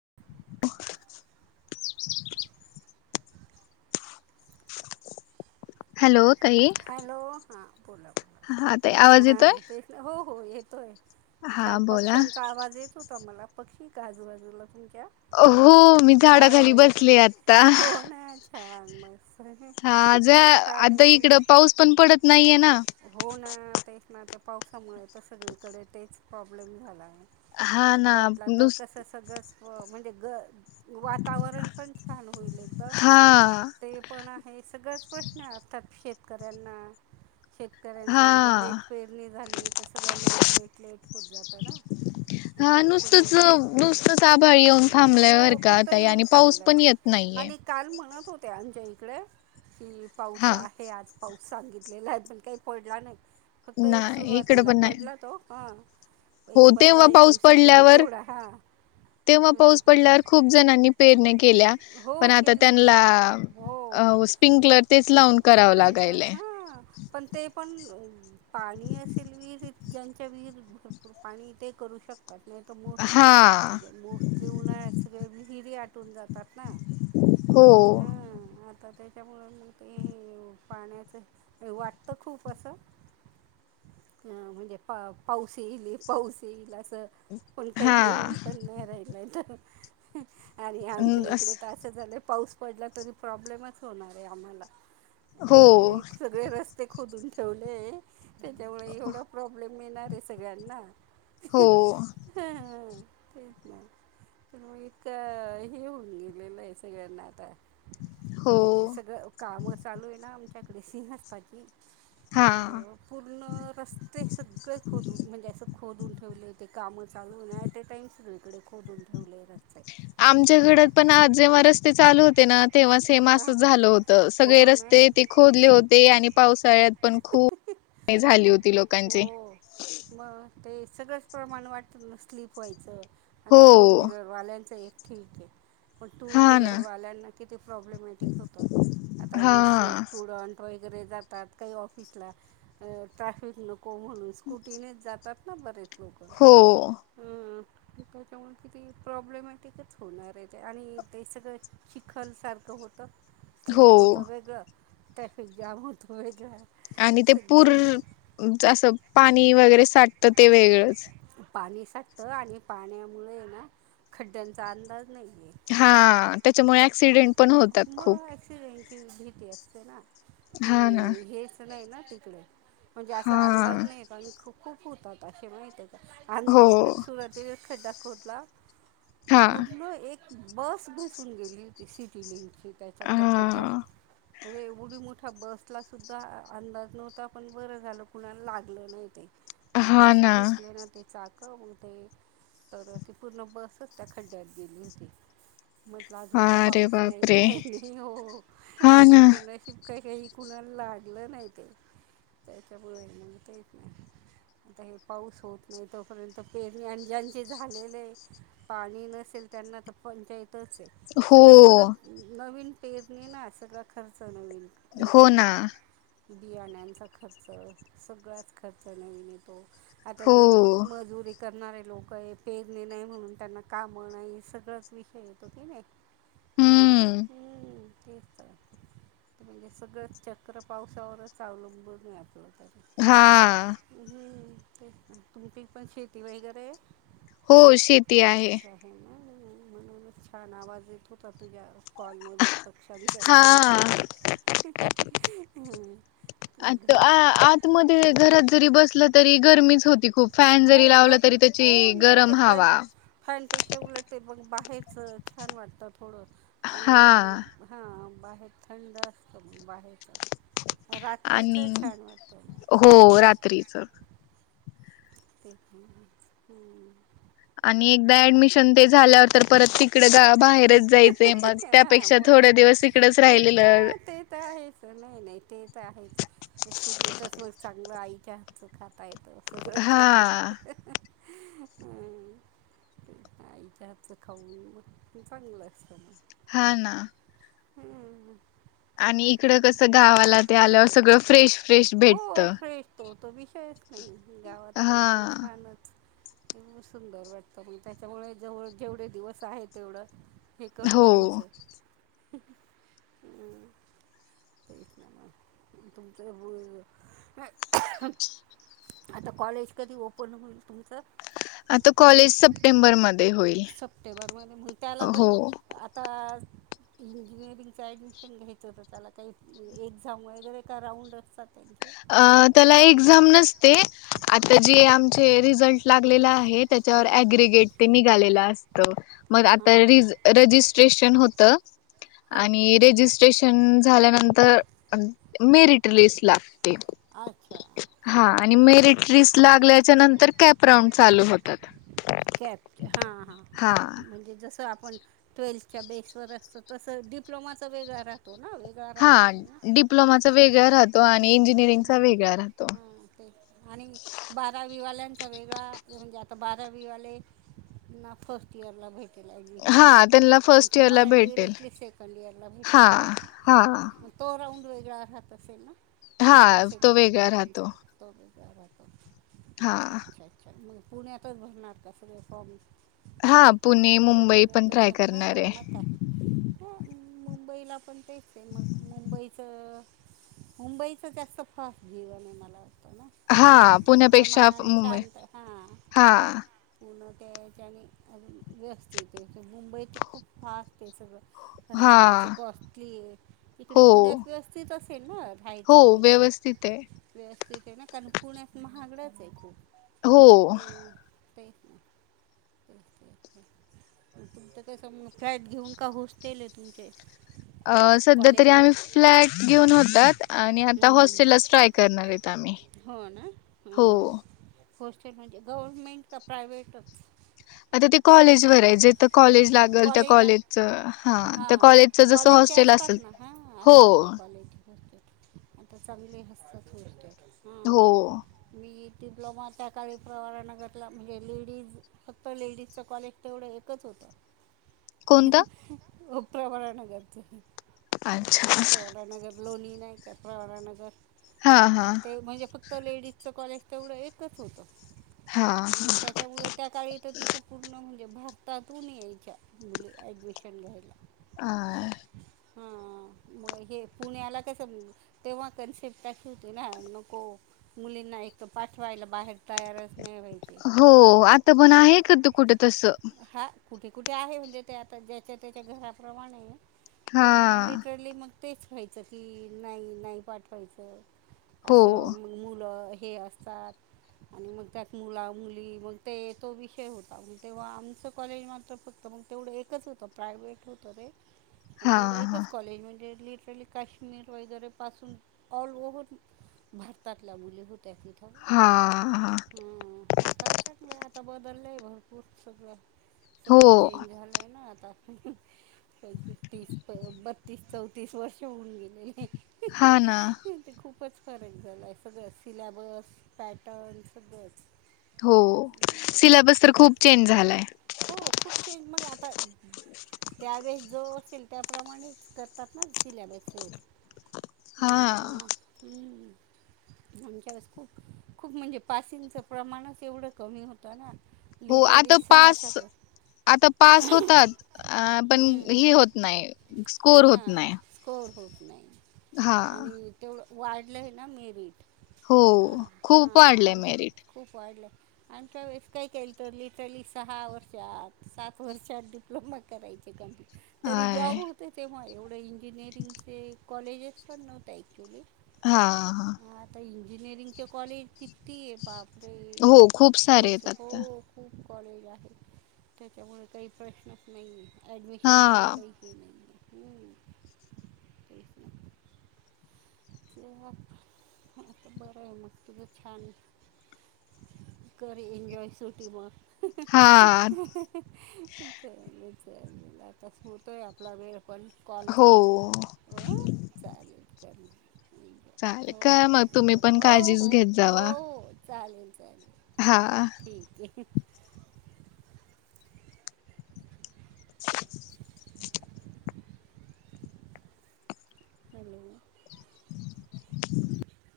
[inaudible] Hello ताई hello हां बोला हा ताई बोला आवाज येतोय हां हो हो येतोय. हा छान बोला पक्ष्यांचा आवाज येत होता मला, पक्षी का आजूबाजूला? तुमच्या हो मी झाड झाडाखाली बसले आता. हां मस हां ज आता इकड पाऊस पण पडत नाहीये ना. हो ना तेच ना त्या पावसामुळे तर सगळीकडे तेच प्रॉब्लेम झाला आहे. हां तो ना पडला तर कसं नुसत सगळंच म्हणजे ग वातावरण पण छान होईल एकदम. हा ते पण आहे सगळाच प्रश्न आहे अर्थात शेतकऱ्यांना, शेतकऱ्यांचं हा एवढं लेट पेरणी झाली तर सगळं लेट लेट लेट होत जातं ना. हां ॲक्च्युली पूर्ण नुसतंच ब- नुसतंच आभाळ येऊन थांबलय हो बरं का फक्त ताई येऊन आणि पाऊस थांबलं आहे पण येत नाही. आणि काल म्हणत होते आमच्या इकडे की पाऊस हा आहे आज पाऊस सांगितलेला आहे पण काही पडला नाही. फक्त एक नाही इकडं सुरुवातीला पण नाही पडला तो हां एक हो पंधरा तेव्हा एक पाऊस दिवसापूर्वी पडल्यावर तेवढा हां. तेव्हा हां पाऊस पडल्यावर खूप जणांनी पेरण्या केल्या हो पण आता केलं त्यांनला हो स्प्रिंकलर तेच लावून करावं स्प्रिंकलर लागायलय. हां पण ते पण पाणी असेल विहिरीत ज्यांच्या विहिरीत भरपूर पाणी ते करू शकतात. नाही तर मोस्ट हा म्हणजे मोस्टली उन्हाळ्यात विहारी आटून जात पट नाही हो आता त्याच्यामुळे म ते पाण्याचं वाटतं खूप असं हं म्हणजे पा पाऊस येईल पाऊस येईल असं पण हा काही येऊन पण नाही राहिलाय तर आणि आमच्या अं, इकडे अस- तर असं झालंय पाऊस पडला तरी प्रॉब्लेमच होणार आहे आम्हाला हो ऍक्चुली सगळे रस्ते खोदून ठेवले त्याच्यामुळे एवढा प्रॉब्लेम मिळणारे सगळ्यांना हो तेच नाही तर मग इतकं हे होऊन गेलेलं आहे सगळ्यांना आता हो ते सगळं काम चालू आहे ना आमच्याकडे सीनसपाची हा तर पूर्ण रस्ते सगळे खोदून म्हणजे असं खोदून ठेवले ते काम चालू ऍट ए टाम सुरू इकडे खोदून ठेवले रस्ते आमच्या घडात तर पण आज जेव्हा रस्ते चालू होते ना तेव्हा तेव्हा हां असच झालं होत सगळे हो ना रस्ते ते खोदले होते आणि पावसाळ्यात पण खूप झाली खूप होती लोकांची हो मग ते सगळंच प्रमाण वाटतं स्लीप व्हायचं हो आता फोर व्हीलरवाल्यांचं एक ठीक आहे पण टू हा ना व्हीलरवाल्यांना तिथे प्रॉब्लेमॅटिक होतं आता हा हे स्टुडंट व एक वगैरे जातात काही ऑफिसला ट्रॅफिक नको म्हणून स्कूटीनेच जातात बरेच लोक हो त्याच्यामुळे किती प्रॉब्लेमॅटिकच होणार आहे ते आणि ते सगळं चिखल सारखं होत हो स्लीप होतं वेगळं ट्रॅफिक जाॅम होतं वेगळं आणि ते पूर असं पाणी वगैरे साटतं ते वेगळंच पाणी साठतं आणि पाण्यामुळे ना खड्ड्यांचा अंदाज नाही आहे हा त्याच्यामुळे ऍक्सिडेंट पण होतात मग खूप ॲक्सिडेंटची भीती असते ना की हा ना हेच नाही ना तिकडे म्हणजे असा हा अंदाज नाही कार खूप खूप होतात असे माहित आमच्या हो इकडे सुरात खड्डा खोतला हा पूर्ण एक बस बसून गेली होती सिटी लची त्याच्या त्या खड्ड्यात हा म्हणजे एवढी मोठ्या बसलासुद्धा अंदाज नव्हता पण बरं झालं कुणाला लागलं नाही ते मग ते हा असं ना घुसले ना ते चाक होते तर ती पूर्ण बसच त्या खड्ड्यात गेली होती म्हटलं हा अजून तर अरे पाऊस नाही बापरे काही नाही हो हा पण ना त्यांनाही काही काही कुणा लागलं नाही ते त्याच्यामुळे म तेच नाही आता हे पाऊस होत नाही तोपर्यंत पेरणी आणि ज्यांची झालेली आहे पाणी नसेल त्यांना तर पंचायतच आहे हो सगळ परत नवीन पेरणी ना सगळा खर्च नवीन हो येतो ना मग बियाण्यांचा खर्च सगळ्याचा खर्च नवीन येतो आता हो जे मजुर करणारे लोक आहे पेरणी नाही म्हणून त्यांना काम नाही सगळंच विषय येतो कि नाही हम्म हम्म तेस म्हणजे सगळं चक्र पावसावरच अवलंबून हा हम् तेच ना तुमची पण शेती वगैरे हो शेती आहे म्हणूनच छान आवाज येत होता तुझ्या कॉलमल पक्ष्यांचा हा एकदम छान होता घर आ आतमध्ये घरात जरी बसलं तरी गरमीच होती खूप फॅन जरी हो लावला गं तरी त्याची गरम हवा पेक्षा उलटते मग बाहेरचं छान वाटतं थोडं आणि हा मग हां बाहेर थोडस बाहेर रात्रीच आणि छान वाटतं हो हम्म रात्रीच ते ह आणि एकदा ऍडमिशन ते झाल्यावर तर परत तिकड कोण बाहेरच जायचंय मग हां त्यापेक्षा थोड बोलतात दिवस हिकडंच थोडं राहिलेलं हां ते आहेच नाही नाही तेच आहे ते तर आहेच सुटीतच मग चांगलं आई त्यांचं खाता येत अस ान हा ह खाऊन मग चांगलं असत हा ना हम्मम आणि इकडं कसं गावाला ते आल्यावर सगळं फ्रेश फ्रेश भेटत हो फ्रेश तो तो विषयच नाही गावात तर एकदम हा छानच तेवढ सुंदर वाटतं म ग त्याच्यामुळे जेव जेवढे दिवस आहे तेवढं हे हो करून घ्यायचं तेच नाही तुमचं आता कॉलेज कधी ओपन होईल तुमचं आता कॉलेज सप्टेंबरमध्ये होईल सप्टेंबरमध्ये हो इंजिनिअरिंगच ऍडमिशन घ्यायचं होत त्याला काही एक्झाम वगैरे का राऊंड त्यांचे आ त्याला फॉर्मवर एक्झाम नसते आता हां जे आमचे रिझल्ट लागलेले आहेत त्याचे हां त्याच्यावर हां अग्रिगेट ते निघालेलं असत मग हां आता हां रजिस्ट्रेशन होत हां आणि रेजिस्ट्रेशन झाल्यानंतर मेरिट लिस्ट ला अच्छा आणि मेरिट रिस् लागल्याच्या नंतर कॅप राऊंड चालू होतात कॅप हा हा म्हणजे तं आपण ट्वेल्थच्या बेसवर असतो तसं डिप्लोमाचा वेगळा राहतो ना वेगळा हा राहत असेल ना डिप्लोमाचा वेगळा राहतो आणि इंजिनिअरिंग चा वेगळ राहतो हा ते आणि बारा विवाल्यांचा वेगळाऊन जात तर बारवीवाले ना फर्स्ट इयर लाभेत ऍडमिशन हा त्यांना आणि फर्स्ट इयर ला तुम्हाला भेटेल डिरेक्टली सेकंड इयरला भेटेल हा ना हा तो राऊंड वेगळा राहत असेल ना हा तो वेगळा राहतो त्याबत हा पुण्यातच भरणार का सगळे फॉर्म हा पुणे ते मुंबई पण पुण्यातच ट्राय करणार हां मग आहे काय हां मुंबईला पण तेचते मग मुंबईचं मुंबईच जास्त फस्ट जीवन आहे मला ना हा पुण्याच्या पुण्यापेक्षा फ- मानाने मुंबई शांत हां हा पून त्याच्याने अज व्यस्त ते क मुंबई तर खूप फास्ट आहे सगळं हा राहण्याच कॉस्टली इकडे हो पुण्यात व्यवस्थित असेल म हो राहायचं वगैरे व्यवस्थित आहे व्यवस्थित आहे ना कारण पुण्यात महागडच आहे तू हो तेे ना त क फ्लॅट घेऊन का होस्टेल आहे तुमचे सध्या तरी कॉलेजचे आम्ही फ्लॅट घेऊन होतात आणि आता हं, हं, हं. हॉस्टेललाच ट्राय करणार आहेत आम्ही हो ना हो हां हॉस्टेल म्हणजे गव्हर्नमेंट तर प्रायव्हेटच आता ते कॉलेज वयच जेट कॉलेज लागल त्या कॉलेजला कॉलेजच हा हां त्या हां हां कॉलेजच जसं हॉस्टेल असेल हो क्वालिटीते आता चांगले हसतच मिळते हो डिप्लोमा त्या काळी प्रवारानं घरला म्हणजे लेडीज फक्त लेडीजचं कॉलेज तेवढं एकच होतं कोणतं उपरपरा न कररच अच्छा लोणी नाहीक प्रवारा नगर हा हा ते म्हणजे फक्त तर लेडीजचं कॉलेज तेवढं एकच होतं हा त्याच्यामुळे त्या काळी तर तिसं पूर्ण म्हणजे भारतातून यायची च्या मुली ॲडमिशन घ्यायला आ हा म हे पुण्याला कसं तेव्हा कन्सेप्टावते ना नको मुलींना पाठवायला बाहेर तयारच नाही व्हायचे हो आता पण आहे का तू कुठं तस हा कुठे कुठे आहे म्हणजे ते आता ज्याच्या त्याच्या घराप्रमाणे हा पण लिटरली मग तेच व्हायचं की नाही नाही पाठवायचं हो असं मुलं हे असतात आणि मग त्यात मुला मुली मग ते तो विषय होता म तेव्हा आमचं कॉलेज मात्र फक्त मग तेवढं एकच होतं प्रायव्हेट होतं रे हा तेवढं हा एकच कॉलेज म्हणजे लिटरली काश्मीर वगैरेपासून ऑल ओ्हर भारतातल्या मुली होत टॅक्सी थब हा हा आता आता बदलले आहे भरपूर सगळं हो सगळं चेंज झालंय ना आता तीस बत्तीस चौतीस वर्ष होऊन गेले हा ना फॉर एक्झा आहे सगळं सिलेॅबस पॅटर्न सगळंच हो सिलेब तर ते खूप चें झा हो खूप चेंज मग आता त्यावेेळेस जो पिल त्याप्रमाणेच करतात ना सिलेबस आहेत हा आमच्या खूप खूप म्हणजे पासिंगच प्रमाणच एवढं कमी होतं ना हो लिटरली आता सहा पास सत् आता पास होतात पण हम्म, ही होत नाही स्कोर हा होत नाही स्कोअर होत नाही हा आणि तेवढं वाढलं आहे ना मेरिट हो हां खूप वाढलंय आम मेरिट खूप वाढलं आमच्या वेळेस काय केल तर लि लि सहा वर्षात सात वर्षात डिप्लोमा करायचे कमप् तरी आय जॉब होते तेव्हा एवढं इंजिनिअरिंगचे कॉलेजेस पण नव्हते ऍक्च्युली हा हा हा इंजिनिअरिंगचे कॉलेज तिितती आहे बापरे हो इ खूप सारे तेच आहेत ख आता खूप कॉलेज त्याच्यामुळे काही प्रश्नच नाही आहेे ऍडमिशनचाही हा काही हे नाहीे हम्म तेच ना ते आता बरं आहे मग तुझं छान आहे कर एनजॉय सुटी म हा चाले चाले आताच होतोय आपला वेळ पण हो कलचा हो चालेल कर एन्जॉय चाले काय ओके मग तुम्ही ओके पण हो हो काळजीच हो घेत हो जावा चालेल चालेल हा ठीक आहे [inaudible] हॅलो [inaudible] [inaudible]